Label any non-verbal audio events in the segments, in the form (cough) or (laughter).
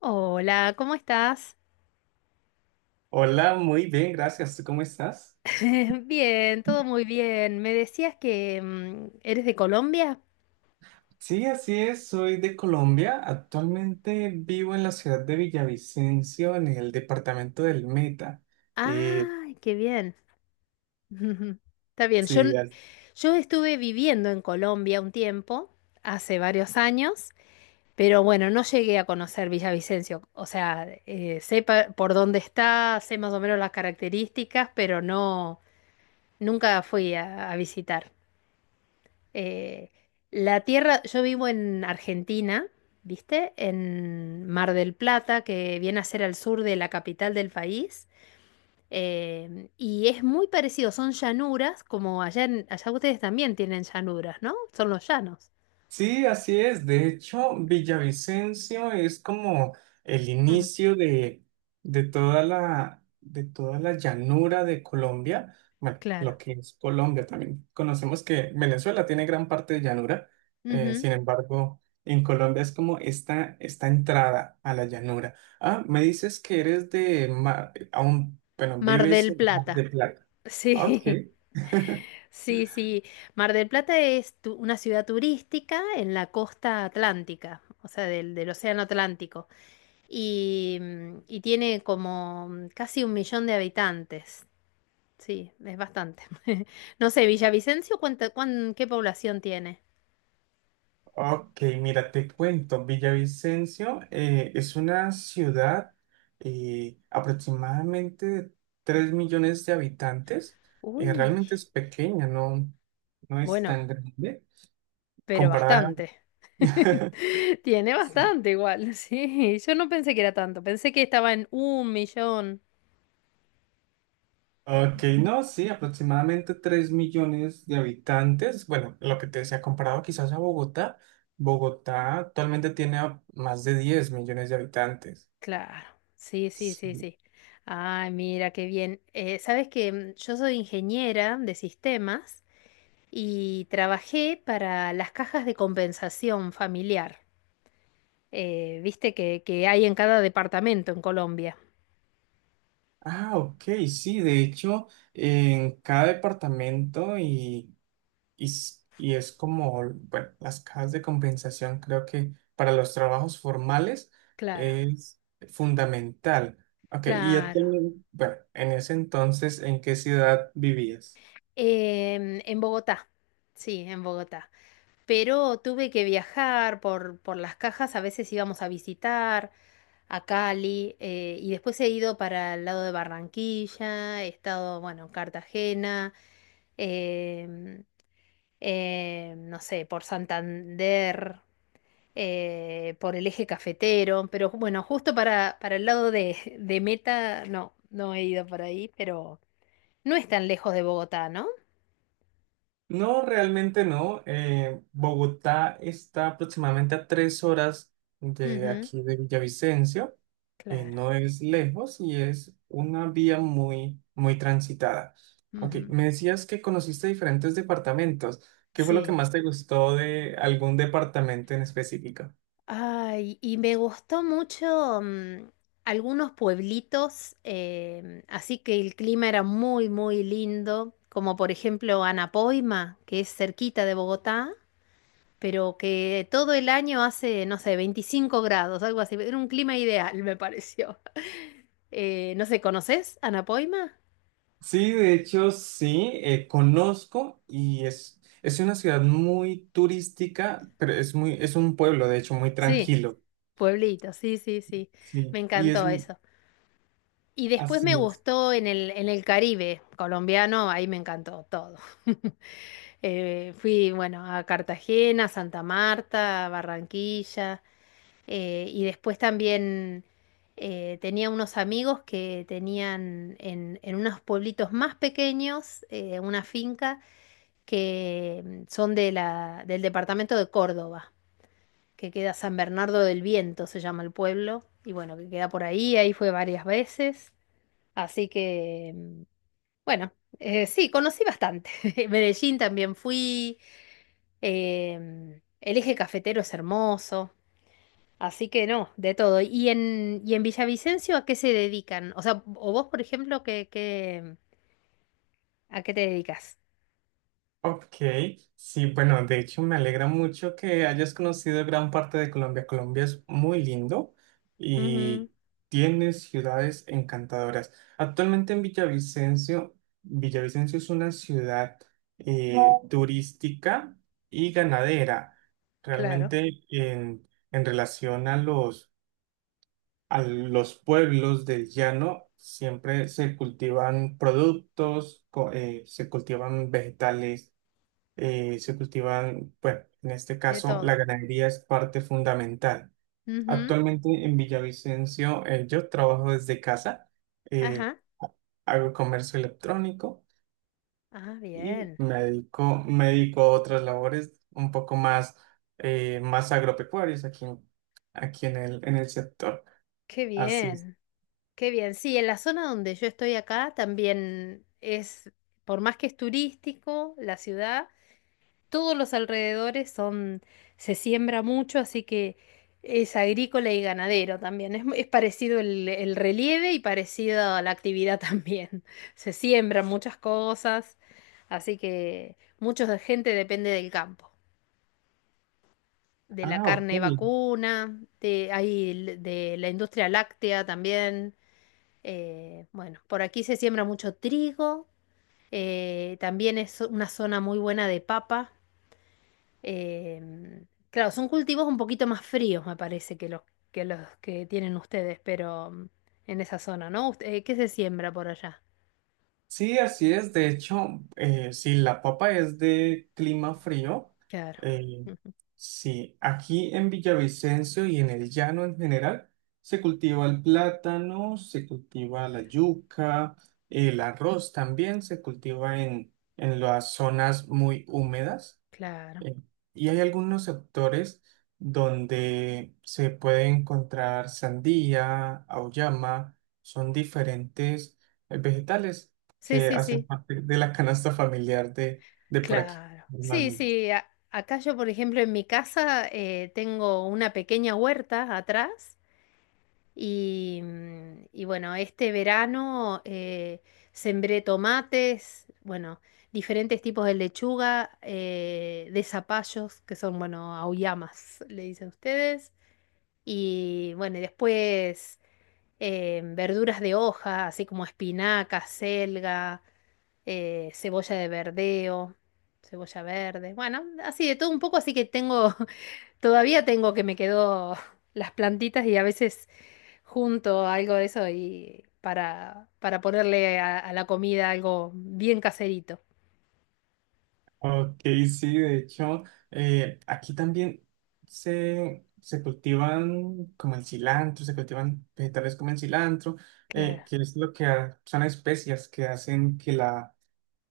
Hola, ¿cómo estás? Hola, muy bien, gracias. ¿Tú cómo estás? (laughs) Bien, todo muy bien. Me decías que eres de Colombia. Sí, así es, soy de Colombia. Actualmente vivo en la ciudad de Villavicencio, en el departamento del Meta. Eh, Ay, qué bien. (laughs) Está bien. Yo, sí, n- yo estuve viviendo en Colombia un tiempo, hace varios años, pero bueno, no llegué a conocer Villavicencio. O sea, sé por dónde está, sé más o menos las características, pero no, nunca fui a visitar. Eh, la tierra, yo vivo en Argentina, ¿viste? En Mar del Plata, que viene a ser al sur de la capital del país. Y es muy parecido, son llanuras, como allá, allá ustedes también tienen llanuras, ¿no? Son los llanos. Sí, así es. De hecho, Villavicencio es como el Ujú. inicio de toda la llanura de Colombia. Bueno, lo Claro. que es Colombia también. Conocemos que Venezuela tiene gran parte de llanura. eh, Ujú. sin embargo, en Colombia es como esta entrada a la llanura. Ah, me dices que eres de Mar, aún, bueno, Mar vives del en Mar de Plata. Plata. Ah, Ok. Sí. (laughs) (laughs) Sí, sí. Mar del Plata es una ciudad turística en la costa atlántica, o sea, del océano Atlántico. Y tiene como casi un millón de habitantes. Sí, es bastante. (laughs) No sé, Villavicencio, ¿qué población tiene? Ok, mira, te cuento, Villavicencio es una ciudad aproximadamente de 3 millones de habitantes. Uy, Realmente es pequeña, no, no es bueno, tan grande pero comparada. bastante. (laughs) (laughs) Tiene Sí. bastante igual, (laughs) sí. Yo no pensé que era tanto, pensé que estaba en un millón. Ok, no, sí, aproximadamente 3 millones de habitantes. Bueno, lo que te decía, comparado quizás a Bogotá, Bogotá actualmente tiene más de 10 millones de habitantes. Claro, sí, sí, sí, Sí. sí. Ay, mira, qué bien. Sabes que yo soy ingeniera de sistemas y trabajé para las cajas de compensación familiar, viste que hay en cada departamento en Colombia. Ah, ok, sí, de hecho, en cada departamento y es como, bueno, las cajas de compensación creo que para los trabajos formales Claro, es fundamental. Ok, y claro. actualmente, bueno, en ese entonces, ¿en qué ciudad vivías? En Bogotá, sí, en Bogotá. Pero tuve que viajar por, las cajas, a veces íbamos a visitar a Cali, y después he ido para el lado de Barranquilla, he estado, bueno, en Cartagena, em, no sé, por Santander, por el eje cafetero, pero bueno, justo para, el lado de Meta, no, no he ido por ahí, pero no es tan lejos de Bogotá, ¿no? No, realmente no. Bogotá está aproximadamente a 3 horas de Ujú, aquí de Villavicencio. eh, claro. no es lejos y es una vía muy, muy transitada. Ok, Ujú. me decías que conociste diferentes departamentos. ¿Qué fue lo que Sí. más te gustó de algún departamento en específico? Ay, y me gustó mucho algunos pueblitos, así que el clima era muy, muy lindo, como por ejemplo Anapoima, que es cerquita de Bogotá, pero que todo el año hace, no sé, 25 grados, algo así. Era un clima ideal, me pareció. (laughs) No sé, ¿conoces Anapoima? Sí, de hecho, sí, conozco y es una ciudad muy turística, pero es un pueblo, de hecho, muy Sí, tranquilo. pueblito, sí, sí, sí. Me Sí, encantó eso. Y después así me es. gustó en el, Caribe colombiano, ahí me encantó todo. (laughs) Fui, bueno, a Cartagena, Santa Marta, Barranquilla, y después también tenía unos amigos que tenían en unos pueblitos más pequeños una finca que son de la, del departamento de Córdoba, que queda San Bernardo del Viento, se llama el pueblo, y bueno, que queda por ahí, ahí fue varias veces, así que, bueno, sí, conocí bastante. (laughs) Medellín también fui. El eje cafetero es hermoso, así que no, de todo. y en Villavicencio a qué se dedican? O sea, o vos, por ejemplo, ¿a qué te dedicas? Ok, sí, bueno, de hecho me alegra mucho que hayas conocido gran parte de Colombia. Colombia es muy lindo Ujú, y tiene ciudades encantadoras. Actualmente en Villavicencio, es una ciudad eh, turística y ganadera. claro, Realmente en relación a a los pueblos del llano, siempre se cultivan productos, se cultivan vegetales bueno, en este de caso todo. la ganadería es parte fundamental. Ujú, Actualmente en Villavicencio yo trabajo desde casa, eh, ajá, hago comercio electrónico ah, y bien, me dedico a otras labores un poco más, más agropecuarias aquí, aquí en el sector. qué Así es. bien, qué bien. Sí, en la zona donde yo estoy acá también es, por más que es turístico la ciudad, todos los alrededores son, se siembra mucho, así que es agrícola y ganadero también. Es parecido el relieve y parecido a la actividad (laughs) también. Se siembran muchas cosas, así que mucha gente depende del campo, de la Ah, ok. carne vacuna, de la industria láctea también. Bueno, por aquí se siembra mucho trigo, también es una zona muy buena de papa. Claro, son cultivos un poquito más fríos, me parece, que los que tienen ustedes, pero en esa zona, ¿no? ¿Qué se siembra por allá? Sí, así es. De hecho, si la papa es de clima frío, Claro, eh, ujú, sí, aquí en Villavicencio y en el llano en general, se cultiva el plátano, se cultiva la yuca, el arroz también se cultiva en las zonas muy húmedas. claro. Eh, Y hay algunos sectores donde se puede encontrar sandía, auyama, son diferentes vegetales Sí, que sí, hacen sí, parte de la canasta familiar de por aquí, claro. Sí, normalmente. sí, acá yo, por ejemplo, en mi casa tengo una pequeña huerta atrás. Y bueno, este verano sembré tomates, bueno, diferentes tipos de lechuga, de zapallos, que son, bueno, auyamas, (laughs) le dicen ustedes. Y bueno, y después verduras de hoja, así como espinaca, selga, cebolla de verdeo, cebolla verde. Bueno, así de todo un poco, así que tengo Todavía tengo que me quedó (laughs) las plantitas y a veces junto algo de eso y para, ponerle a la comida algo bien caserito. Ok, sí, de hecho, aquí también se cultivan como el cilantro, se cultivan vegetales como el cilantro, Claro. Que es lo que son especias que hacen que la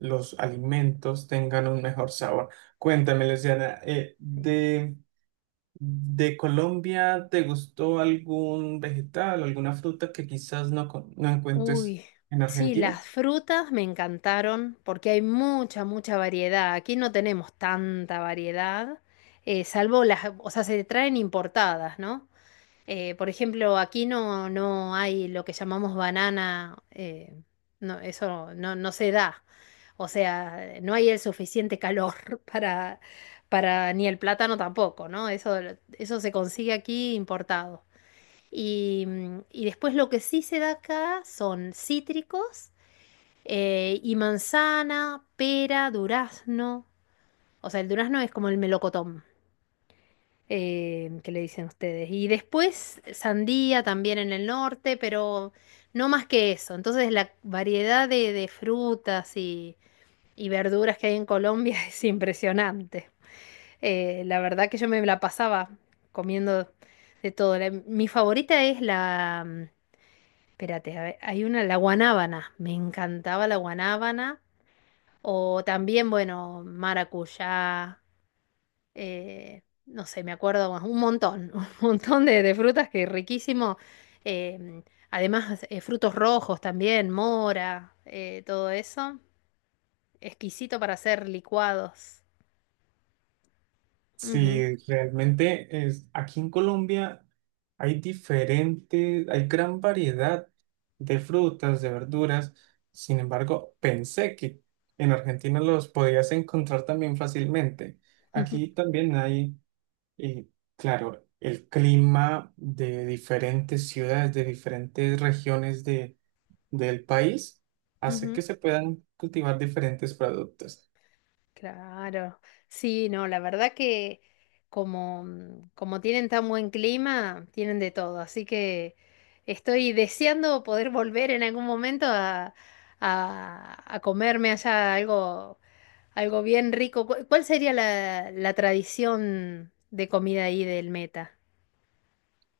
los alimentos tengan un mejor sabor. Cuéntame, Luciana, de Colombia, ¿te gustó algún vegetal, alguna fruta que quizás no encuentres Uy, en sí, Argentina? las frutas me encantaron porque hay mucha, mucha variedad. Aquí no tenemos tanta variedad, salvo las, o sea, se traen importadas, ¿no? Por ejemplo, aquí no, no hay lo que llamamos banana, no, eso no, no se da. O sea, no hay el suficiente calor (laughs) para, para, ni el plátano tampoco, ¿no? Eso se consigue aquí importado. Y después lo que sí se da acá son cítricos, y manzana, pera, durazno. O sea, el durazno es como el melocotón, que le dicen ustedes. Y después sandía también en el norte, pero no más que eso. Entonces la variedad de frutas y verduras que hay en Colombia (laughs) es impresionante. La verdad que yo me la pasaba comiendo de todo. Mi favorita es la... Espérate, a ver, hay una, la guanábana. Me encantaba la guanábana. O también, bueno, maracuyá, no sé, me acuerdo, bueno, un montón, (laughs) un montón de frutas que riquísimo. eh, además, frutos rojos también, mora, todo eso. Exquisito para hacer licuados. Ujú, Sí, aquí en Colombia hay gran variedad de frutas, de verduras. Sin embargo, pensé que en Argentina los podías encontrar también fácilmente. ujú, Aquí también hay Y claro, el clima de diferentes ciudades, de diferentes regiones del país, hace ujú. que se puedan cultivar diferentes productos. Claro. Sí, no, la verdad que como tienen tan buen clima, tienen de todo. Así que estoy deseando poder volver en algún momento a, a comerme allá Algo bien rico. ¿Cuál sería la, tradición de comida ahí del Meta?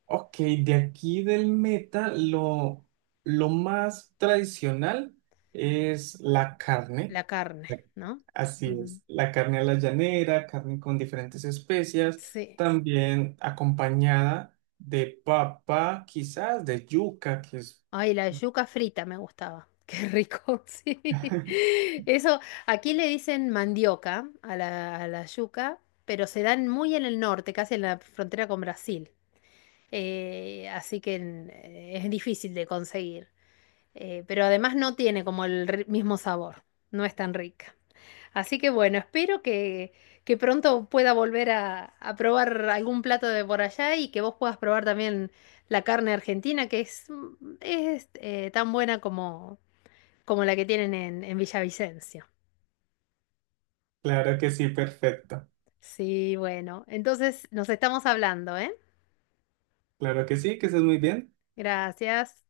Ok, de aquí del Meta, lo más tradicional es la carne. La carne, ¿no? Así Ujú. es, la carne a la llanera, carne con diferentes especias, Sí. también acompañada de papa, quizás de yuca. Ay, la yuca frita me gustaba. Qué rico, (laughs) sí. (laughs) Eso, aquí le dicen mandioca a la yuca, pero se dan muy en el norte, casi en la frontera con Brasil. Así que es difícil de conseguir. Pero además no tiene como el mismo sabor. No es tan rica. Así que bueno, espero que, pronto pueda volver a probar algún plato de por allá y que vos puedas probar también la carne argentina, que es tan buena como, la que tienen en Villavicencio. Claro que sí, perfecto. Sí, bueno, entonces nos estamos hablando, ¿eh? Claro que sí, que es muy bien. Gracias.